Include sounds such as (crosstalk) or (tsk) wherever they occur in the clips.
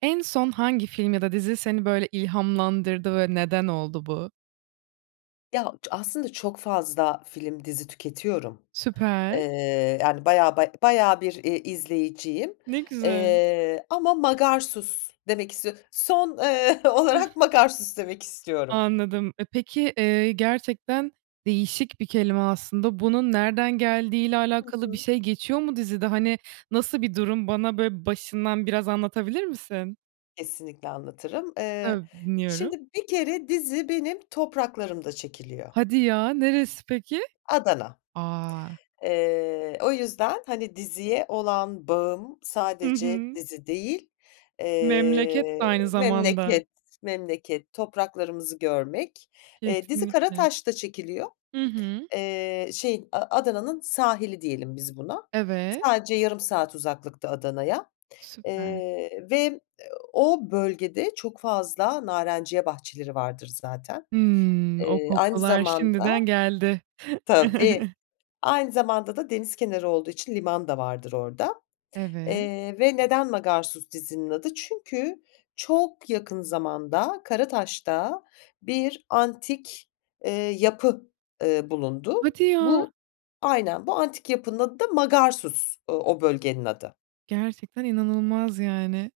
En son hangi film ya da dizi seni böyle ilhamlandırdı ve neden oldu bu? Ya ç aslında çok fazla film, dizi tüketiyorum. Süper. Iıı, yani, bayağı, baya bayağı bir, ııı, izleyiciyim, Ne güzel. ııı, ama Magarsus demek istiyo son, ııı, olarak (chuckles) Magarsus demek istiyorum. Anladım. E, peki, eee, gerçekten değişik bir kelime aslında, bunun nereden geldiği ile Hı alakalı bir hı. şey geçiyor mu dizide? Hani, nasıl bir durum bana, böyle, başından biraz anlatabilir misin? Kesinlikle anlatırım. Eee, Tabii, dinliyorum. şimdi bir kere dizi benim topraklarımda çekiliyor. Hadi ya, neresi peki? Adana. A! Eee, o yüzden, hani, diziye olan bağım Hı sadece hı. dizi değil, Memleket de eee, aynı zamanda. memleket, memleket topraklarımızı görmek. Eee, dizi Kesinlikle. Karataş'ta çekiliyor. Hı hı. Eee, şeyin, A Adana'nın sahili diyelim biz buna, Evet. sadece yarım saat uzaklıkta Adana'ya. Süper. Eee, ve o bölgede çok fazla narenciye bahçeleri vardır zaten. Hımm. O Eee, aynı kokular zamanda, şimdiden geldi. tabii, (chuckles) aynı zamanda da deniz kenarı olduğu için liman da vardır orada, Evet. eee, ve neden Magarsus dizinin adı? Çünkü çok yakın zamanda Karataş'ta bir antik, eee, yapı, eee, bulundu. Hadi ya. Bu, aynen, bu antik yapının adı da Magarsus, o bölgenin adı. Gerçekten inanılmaz, yani.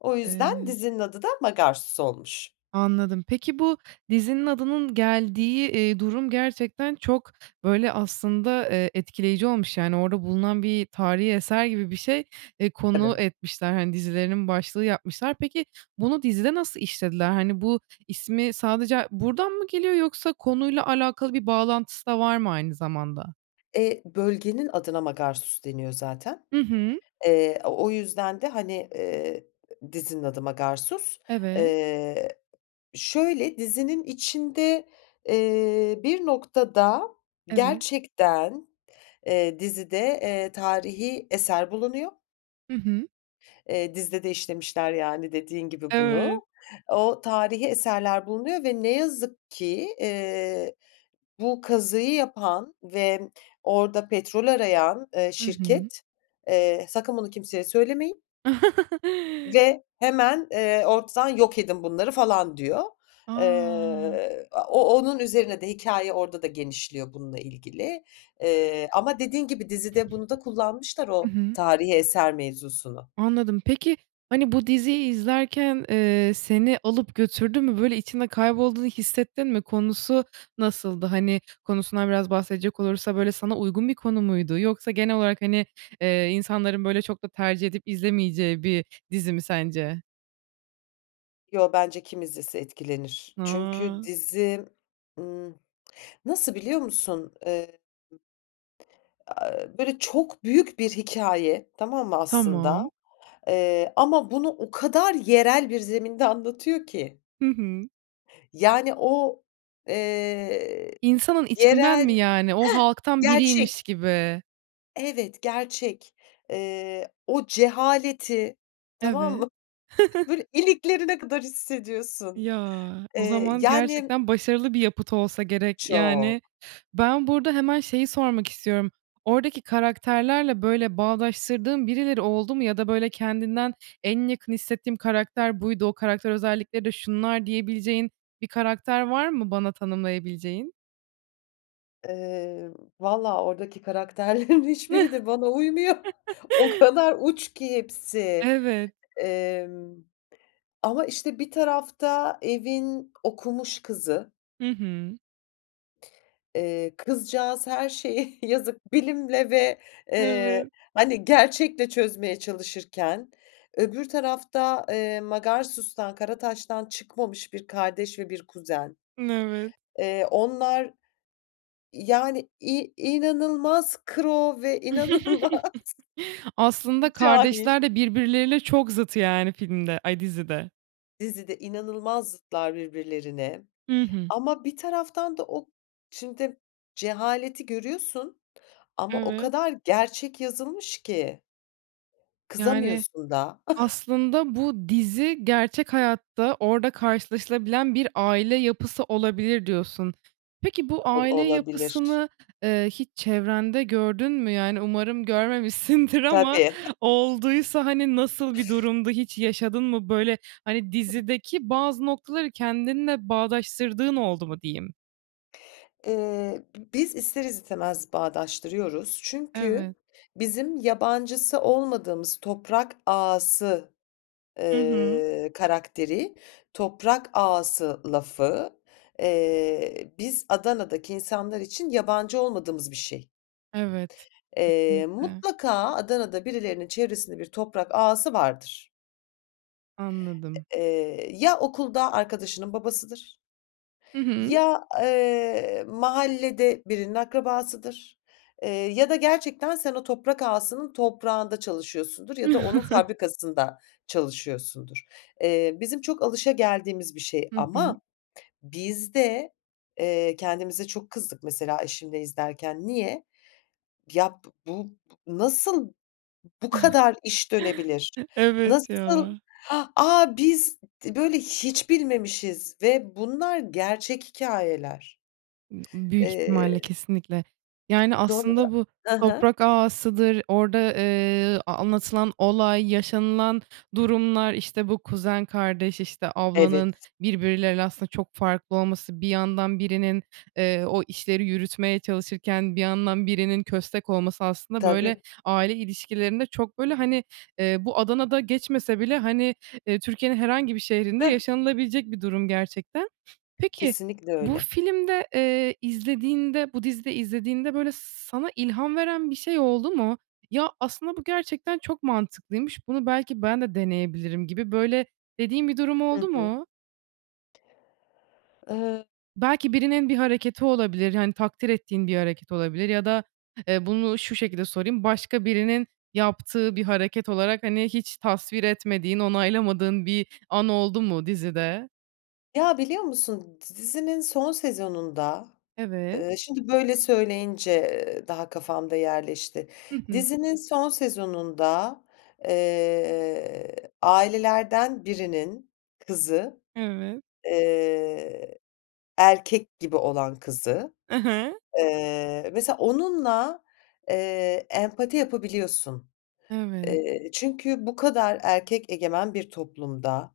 O yüzden Evet. dizinin adı da Magarsus olmuş. Anladım, peki, bu dizinin adının geldiği, eee, durum gerçekten çok, böyle, aslında, eee, etkileyici olmuş. Yani, orada bulunan bir tarihî eser gibi bir şey, eee, konu Tabii. etmişler. Hani, dizilerinin başlığı yapmışlar. Peki, bunu dizide nasıl işlediler? Hani, bu ismi sadece ha buradan mı geliyor yoksa konuyla alakalı bir bağlantısı da var mı, aynı zamanda? Eee, bölgenin adına Magarsus deniyor zaten. Hı hı. Eee, o o yüzden de, hani, eee, dizinin adı Magarsus. Evet. Eee, şöyle dizinin içinde, eee, bir noktada Evet. gerçekten, eee, dizide, eee, tarihi eser bulunuyor. Hı hı. Eee, dizide de işlemişler, yani, dediğin gibi Evet. bunu. O tarihi eserler bulunuyor ve ne yazık ki, eee, bu kazıyı yapan ve orada petrol arayan, ııı, Hı hı. şirket, eee, “Sakın bunu kimseye söylemeyin” (chuckles) “ve hemen, eee, ortadan yok edin bunları.” falan, diyor. A! Eee, a o onun üzerine de hikâye orada da genişliyor bununla ilgili, eee, ama dediğin gibi dizide bunu da kullanmışlar Hı o hı. tarihi eser mevzusunu. Anladım. Peki, hani, bu diziyi izlerken, eee, seni alıp götürdü mü? Böyle, içinde kaybolduğunu hissettin mi? Konusu nasıldı? Hani, konusundan biraz bahsedecek olursa, böyle, sana uygun bir konu muydu? Yoksa genel olarak, hani, eee, insanların, böyle, çok da tercih edip izlemeyeceği bir dizi mi, (unintelligible) sence? Yo, bence kim izlese etkilenir? Çünkü Ha! dizim, ımm, nasıl biliyor musun? Eee, Aaa, e böyle, çok büyük bir hikâye, tamam mı, aslında? Tamam. Eee, ama bunu o kadar yerel bir zeminde anlatıyor ki. Hı hı. Yani, o, eee, İnsanın içinden mi, yerel yani? O Heh, halktan gerçek! biriymiş gibi. Evet, gerçek. Eee, o cehaleti, tamam Evet. mı? Böyle, (chuckles) iliklerine kadar hissediyorsun. Ya! O Eee, zaman yani m gerçekten başarılı bir yapıt olsa gerek, yani. Çok. Ben burada hemen şeyi sormak istiyorum: Oradaki karakterlerle, böyle, bağdaştırdığın birileri oldu mu ya da, böyle, kendinden "En yakın hissettiğim karakter buydu, o karakter özellikleri de şunlar." diyebileceğin bir karakter var mı bana tanımlayabileceğin? Emm, valla oradaki karakterlerin hiçbiri de bana uymuyor. O (chuckles) kadar uç ki hepsi. Evet. Emm, ama işte bir tarafta evin okumuş kızı Hı hı. eee, kızcağız her şeyi yazık bilimle ve eee Evet. hani gerçekle çözmeye çalışırken, öbür tarafta, eee, Magarsus'tan, Karataş'tan çıkmamış 1 kardeş ve 1 kuzen. N evet. Eee, onlar, yani, i inanılmaz kıro ve inanılmaz (chuckles) Aslında cahil. kardeşler de birbirleriyle çok zıt yani filmde, ay, dizide. Dizide inanılmaz zıtlar birbirlerine Hı hı. ama bir taraftan da o şimdi cehaleti görüyorsun ama o Evet. kadar gerçek yazılmış ki. Yani, Kızamıyorsun da. (chuckles) aslında bu dizi gerçek hayatta orda karşılaşılabilen bir aile yapısı olabilir, diyorsun. Peki bu Ol aile olabilir. yapısını, eee, hiç çevrende gördün mü? Yani umarım görmemişsindir ama Tabii. (chuckles) olduysa hani nasıl bir durumdu? Hiç yaşadın mı? Böyle, hani, dizideki bazı noktaları kendinle bağdaştırdığın oldu mu diyeyim? Eee, bi biz ister istemez bağdaştırıyoruz çünkü Evet. bizim yabancısı olmadığımız toprak ağası, Hı hı. eee, karakteri toprak ağası lafı, eee, biz Adana'daki insanlar için yabancı olmadığımız bir şey. Evet, Eee, kesinlikle. mutlaka Adana'da birilerinin çevresinde bir toprak ağası vardır. Anladım. Eee, eee, ya okulda arkadaşının babasıdır Hı hı. ya, eee, mahallede birinin akrabasıdır, eee, ya da gerçekten sen o toprak ağasının toprağında çalışıyorsundur ya da onun (chuckles) fabrikasında çalışıyorsundur. Eee, bizim çok alışageldiğimiz bir şey Hı hı. ama biz de, eee, kendimize çok kızdık mesela eşimle izlerken. Niye? Ya b bu bu nasıl bu kadar iş dönebilir? (chuckles) Evet Nasıl ya. h aaa, biz d böyle hiç bilmemişiz ve bunlar gerçek hikâyeler. Imm, büyük ihtimalle, Eee kesinlikle. Yani Doğru, aslında bu hı hı. toprak ağasıdır, orda, eee, ııı, anlatılan olay yaşanılan durumlar, işte bu kuzen, kardeş, işte, ablanın Evet. birbirleriyle aslında çok farklı olması, bir yandan birinin, eee, o işleri yürütmeye çalışırken bir yandan birinin köstek olması aslında böyle Tabii. aile ilişkilerinde çok böyle hani, eee, bu, Adana'da geçmese bile hani, eee, Türkiye'nin herhangi bir şehrinde Hıh. yaşanılabilecek bir durum gerçekten. Peki Kesinlikle bu öyle. filmde, eee, izlediğinde bu dizide izlediğinde böyle s sana ilham veren bir şey oldu mu? "Ya, aslında bu gerçekten çok mantıklıymış, bunu belki ben de deneyebilirim." gibi böyle dediğin bir durum Hı oldu hı. mu? Eee Belki birinin bir hareketi olabilir, hani, takdir ettiğin bir hareket olabilir ya da, eee, bunu şu şekilde sorayım: Başka birinin yaptığı bir hareket olarak, hani, hiç tasvir etmediğin, onaylamadığın bir an oldu mu dizide? Ya, biliyor musun d dizinin son sezonunda, Evet. eee, şimdi böyle söyleyince, ııı, daha kafamda yerleşti. Hı hı. Dizinin son sezonunda, eee, ailelerden birinin kızı, Evet. eee, erkek gibi olan kızı, I hı. eee, mesela onunla, eee, empati yapabiliyorsun. Evet. Eee, çünkü bu kadar erkek egemen bir toplumda,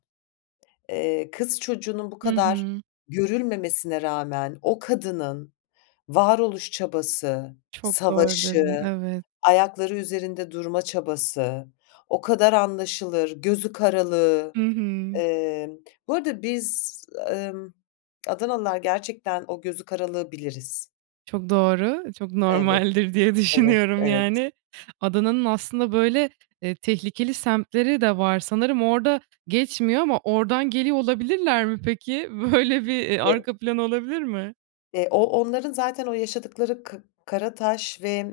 eee, kız çocuğunun bu Hı kadar hı. görülmemesine rağmen o kadının varoluş çabası, Çok doğru dedin, savaşı, evet. ayakları üzerinde durma çabası, o kadar anlaşılır gözü karalığı. Hı hı. Eee, bu arada biz, emm, Adanalılar, gerçekten o gözü karalığı biliriz. Çok doğru, çok Evet, normaldir diye evet, düşünüyorum evet. yani Adana'nın aslında böyle, eee, tehlikeli semtleri de var sanırım orda geçmiyor ama ordan geliyor olabilirler mi peki? Böyle bir, eee, (unintelligible) arka plan olabilir mi? Eee, o onların zaten o yaşadıkları ka Karataş ve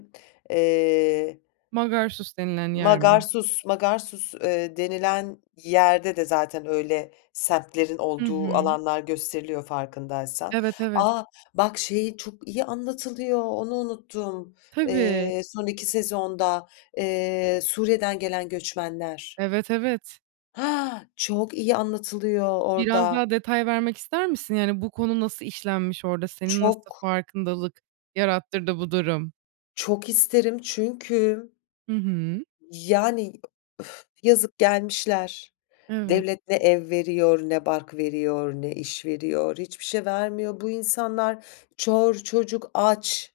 eee Magarsus denilen yer mi? Magarsus Magarsus, eee, denilen yerde de zaten öyle semtlerin Hı olduğu hı. alanlar gösteriliyor farkındaysan. Evet, evet. A! Bak şeyi çok iyi anlatılıyor, onu unuttum, Tabii. eee, son 2 sezonda, eee, Suriye'den gelen göçmenler. Evet, evet. Ha, çok iyi anlatılıyor Biraz orda. daha detay vermek ister misin? Yani bu konu nasıl işlenmiş orda? Senin nasıl Çok. farkındalık yarattırdı bu durum? Çok isterim çünkü Hı hı. Yani uf yazık. Gelmişler. Evet. Devlet ne ev veriyor, ne bark veriyor, ne iş veriyor, hiçbir şey vermiyor. Bu insanlar... Çor, çocuk aç.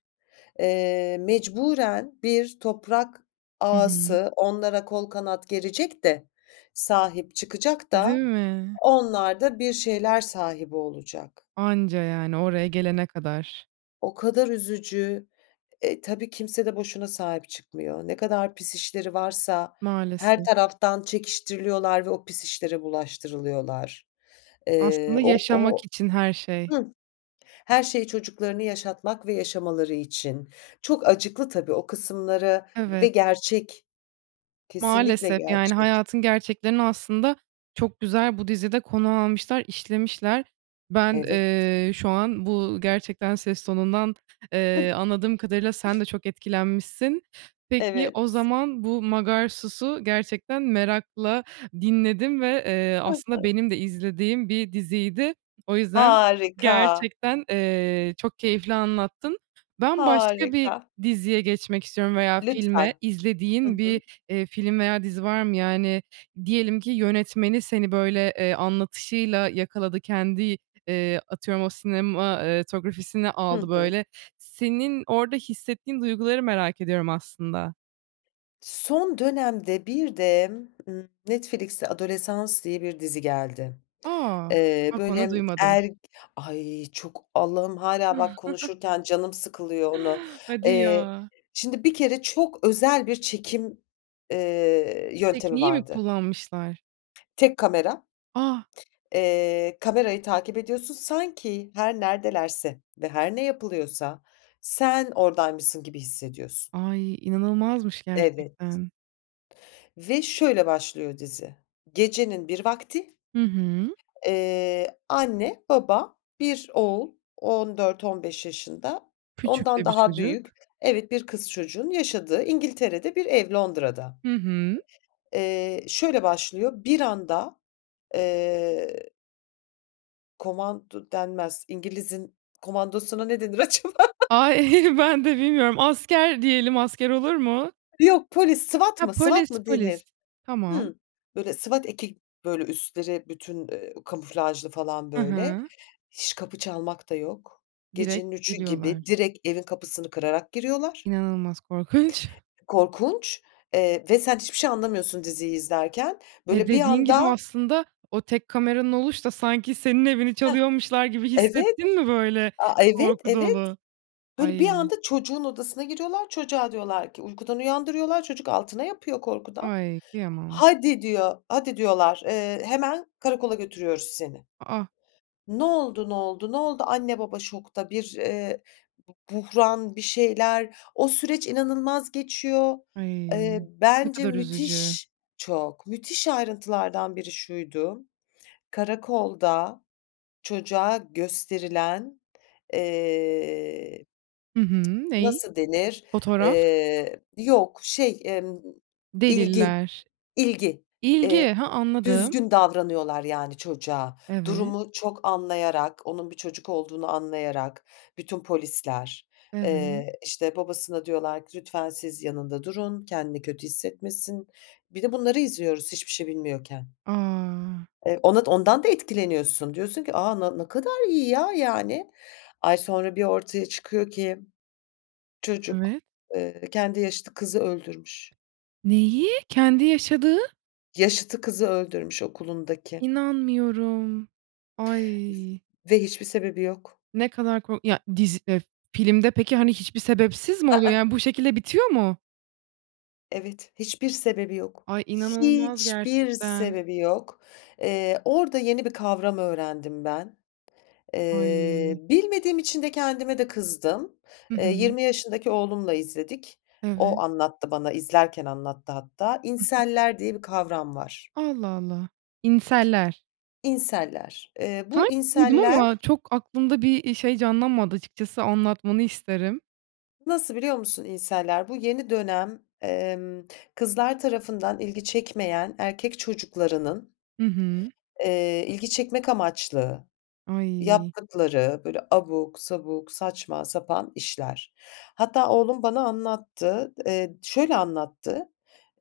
Eee, mecburen bir toprak Hı hı. ağası onlara kol kanat gerecek de, sahip çıkacak Değil da mi? onlar da bir şeyler sahibi olacak. Anca yani oraya gelene kadar. O kadar üzücü. E, tabii kimse de boşuna sahip çıkmıyor. Ne kadar pis işleri varsa her Maalesef. taraftan çekiştiriliyorlar ve o pis işlere bulaştırılıyorlar. Eee, Aslında o yaşamak o için her şey. Hıh. Her şey çocuklarını yaşatmak ve yaşamaları için. Çok acıklı tabii o kısımları ve Evet. gerçek, kesinlikle Maalesef. Yani, gerçek. hayatın gerçeklerini aslında çok güzel bu dizide konu almışlar, işlemişler. Ben, Evet. eee, şu an bu gerçekten ses tonundan, eee, anladığım kadarıyla sen de (chuckles) çok etkilenmişsin. Peki, Evet. o zaman bu Magarsus'u gerçekten merakla dinledim ve, eee, Hı hı. aslında benim de izlediğim bir diziydi. O yüzden Harika! gerçekten, eee, çok keyifli anlattın. Ben başka bir Harika! diziye geçmek istiyorum veya filme. Lütfen. Hı İzlediğin hı. bir, eee, film veya dizi var mı? Yani, diyelim ki yönetmeni seni böyle, eee, anlatışıyla yakaladı. Kendi, eee, atıyorum o sinema, eee, tografisini Hı aldı hı. böyle. Senin orda hissettiğin duyguları merak ediyorum aslında. Son dönemde bir de, ııı, Netflix'e Adolescence diye bir dizi geldi. A! Eee, Bak onu böyle duymadım. er Ay! Çok. Allah'ım hâlâ bak (chuckles) konuşurken canım sıkılıyor onu. Hadi Eee, ya. şimdi bir kere çok özel bir çekim, eee, yöntemi Tekniği mi vardı. kullanmışlar? Tek kamera. A! Eee, kamerayı takip ediyorsun. Sanki her neredelerse ve her ne yapılıyorsa, sen oradaymışsın gibi hissediyorsun. Ay, inanılmazmış Evet. gerçekten. Ve şöyle başlıyor dizi, gecenin bir vakti, Hı hı. eee, anne, baba, 1 oğul 14-15 yaşında, Küçük ondan de bir daha çocuk. büyük Evet. 1 kız çocuğunun yaşadığı İngiltere'de bir ev Londra'da. Hı hı. Eee, şöyle başlıyor, bir anda, eee komando denmez, İngiliz'in komandosuna ne denir acaba? (chuckles) Ay, (chuckles) ben de bilmiyorum. Asker diyelim. Asker olur mu? Yok, polis. SWAT Ha, mı, SWAT polis, mı polis. denir? Tamam. Hımm. Böyle, SWAT eki böyle, üstleri bütün, eee, kamuflajlı falan, I böyle. hı. Hiç kapı çalmak da yok. Direkt Gecenin 3.00'ü gibi giriyorlar. direkt evin kapısını kırarak giriyorlar. İnanılmaz korkunç. Korkunç, eee, ve sen hiçbir şey anlamıyorsun diziyi izlerken. Ve Böyle, bir dediğin gibi, anda aslında o tek kameranın oluş da sanki senin evini Heh. çalıyormuşlar gibi Evet. hissettin mi böyle, A, evet, korku evet. dolu? Böyle, bir Ay. anda çocuğun odasına giriyorlar, çocuğa diyorlar ki uykudan uyandırıyorlar, çocuk altına yapıyor korkudan. Ay, kıyamam. "Hadi." diyor, "Hadi." diyorlar, eee, "Hemen karakola götürüyoruz seni. A, a! Ne oldu, ne oldu, ne oldu?" anne, baba şokta. Bir, eee, bu buhran, bir şeyler, o süreç inanılmaz geçiyor. Ay, Eee, ne bence kadar üzücü. müthiş Çok. Müthiş ayrıntılardan biri şuydu, karakolda çocuğa gösterilen eee Hı hı. (tsk) Neyi? nasıl denir? Fotoğraf. Eee, yok, şey, emm, ilgi, Deliller. ilgi. Eee, İlgi. Ha, anladım. düzgün davranıyorlar, yani, çocuğa. Evet. Durumu çok anlayarak, onun bir çocuk olduğunu anlayarak. Bütün polisler. Evet. Eee, işte, babasına diyorlar ki, "Lütfen siz yanında durun, kendini kötü hissetmesin." Bir de bunları izliyoruz hiçbir şey bilmiyorken. A! Ev onot ondan da etkileniyorsun, diyorsun ki, "A, na ne kadar iyi, ya, yani." Ay, sonra bir ortaya çıkıyor ki çocuk, Evet. eee, kendi yaşıtı kızı öldürmüş. Neyi? Kendi yaşadığı? Yaşıtı kızı öldürmüş okulundaki. İnanmıyorum, ay. Ve hiçbir sebebi yok. Ne kadar ko Ya, dizi eee, filmde peki hiçbir sebepsiz mi I oluyor? ıh. Yani, bu şekilde bitiyor mu? Evet, hiçbir sebebi yok. Ay, inanılmaz Hiçbir gerçekten. sebebi yok. Eee, orada yeni bir kavram öğrendim ben. Eee, Ay. bilmediğim için de kendime de kızdım. Hı Eee, hı. 20 yaşındaki oğlumla izledik. Evet. O, anlattı bana izlerken anlattı hatta. Hı hı. Incel'ler diye bir kavram var. Allah Allah. Incel'ler Incel'ler, eee, bu Sanki duydum incel'ler ama çok aklımda bir, eee, şey canlanmadı açıkçası, anlatmanı isterim. nasıl biliyor musun incel'ler? Bu yeni dönem, emm, kızlar tarafından ilgi çekmeyen erkek çocuklarının, Hı hı. eee, ilgi çekmek amaçlı Ay. yaptıkları böyle abuk sabuk, saçma sapan işler. Hatta oğlum bana anlattı. Eee, şöyle anlattı;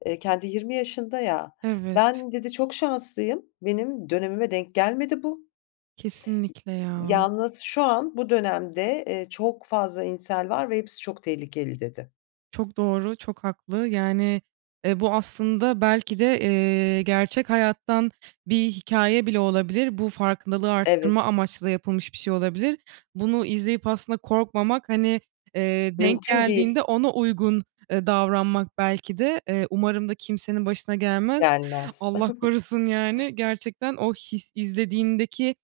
eee, kendi 20 yaşında ya, Evet. "Ben" dedi, "çok şanslıyım, benim dönemime denk gelmedi bu." Kesinlikle ya. Yalnız şu an, bu dönemde eee çok fazla incel var ve hepsi çok tehlikeli, dedi. Çok doğru, çok haklı. Yani, eee, bu aslında belki de, eee, gerçek hayattan bir hikâye bile olabilir. Bu farkındalığı Evet. arttırma amaçlı da yapılmış bir şey olabilir. Bunu izleyip aslında korkmamak, hani, eee, denk Mümkün değil. geldiğinde ona uygun, eee, davranmak belki de, eee, umarım da kimsenin başına gelmez. Gelmez. Allah (chuckles) korusun, yani, gerçekten o his izlediğindeki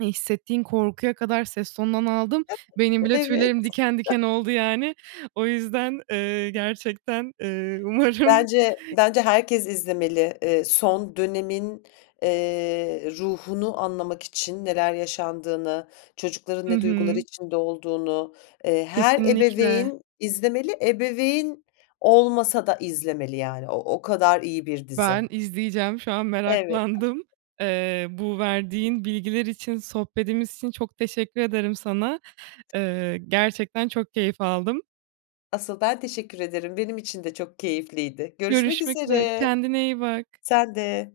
hissettiğin korkuya kadar ses tonundan aldım. Benim (giggles) bile Evet. tüylerim diken diken (giggles) oldu, yani. O yüzden, eee, gerçekten, eee, umarım Bence bence herkes izlemeli. Eee, son dönemin, eee, ruhunu anlamak için neler yaşandığını, çocukların Hı ne duygular hı. içinde olduğunu, eee, her Kesinlikle. ebeveyn izlemeli. Ebeveyn olmasa da izlemeli, yani, o o kadar iyi bir dizi. Ben izleyeceğim, şu an Evet. meraklandım. Eee, bu verdiğin bilgiler için, sohbetimiz için çok teşekkür ederim sana. Eee, gerçekten çok keyif aldım. Asıl ben teşekkür ederim. Benim için de çok keyifliydi. Görüşmek Görüşmek üzere, üzere. kendine iyi bak. Sen de.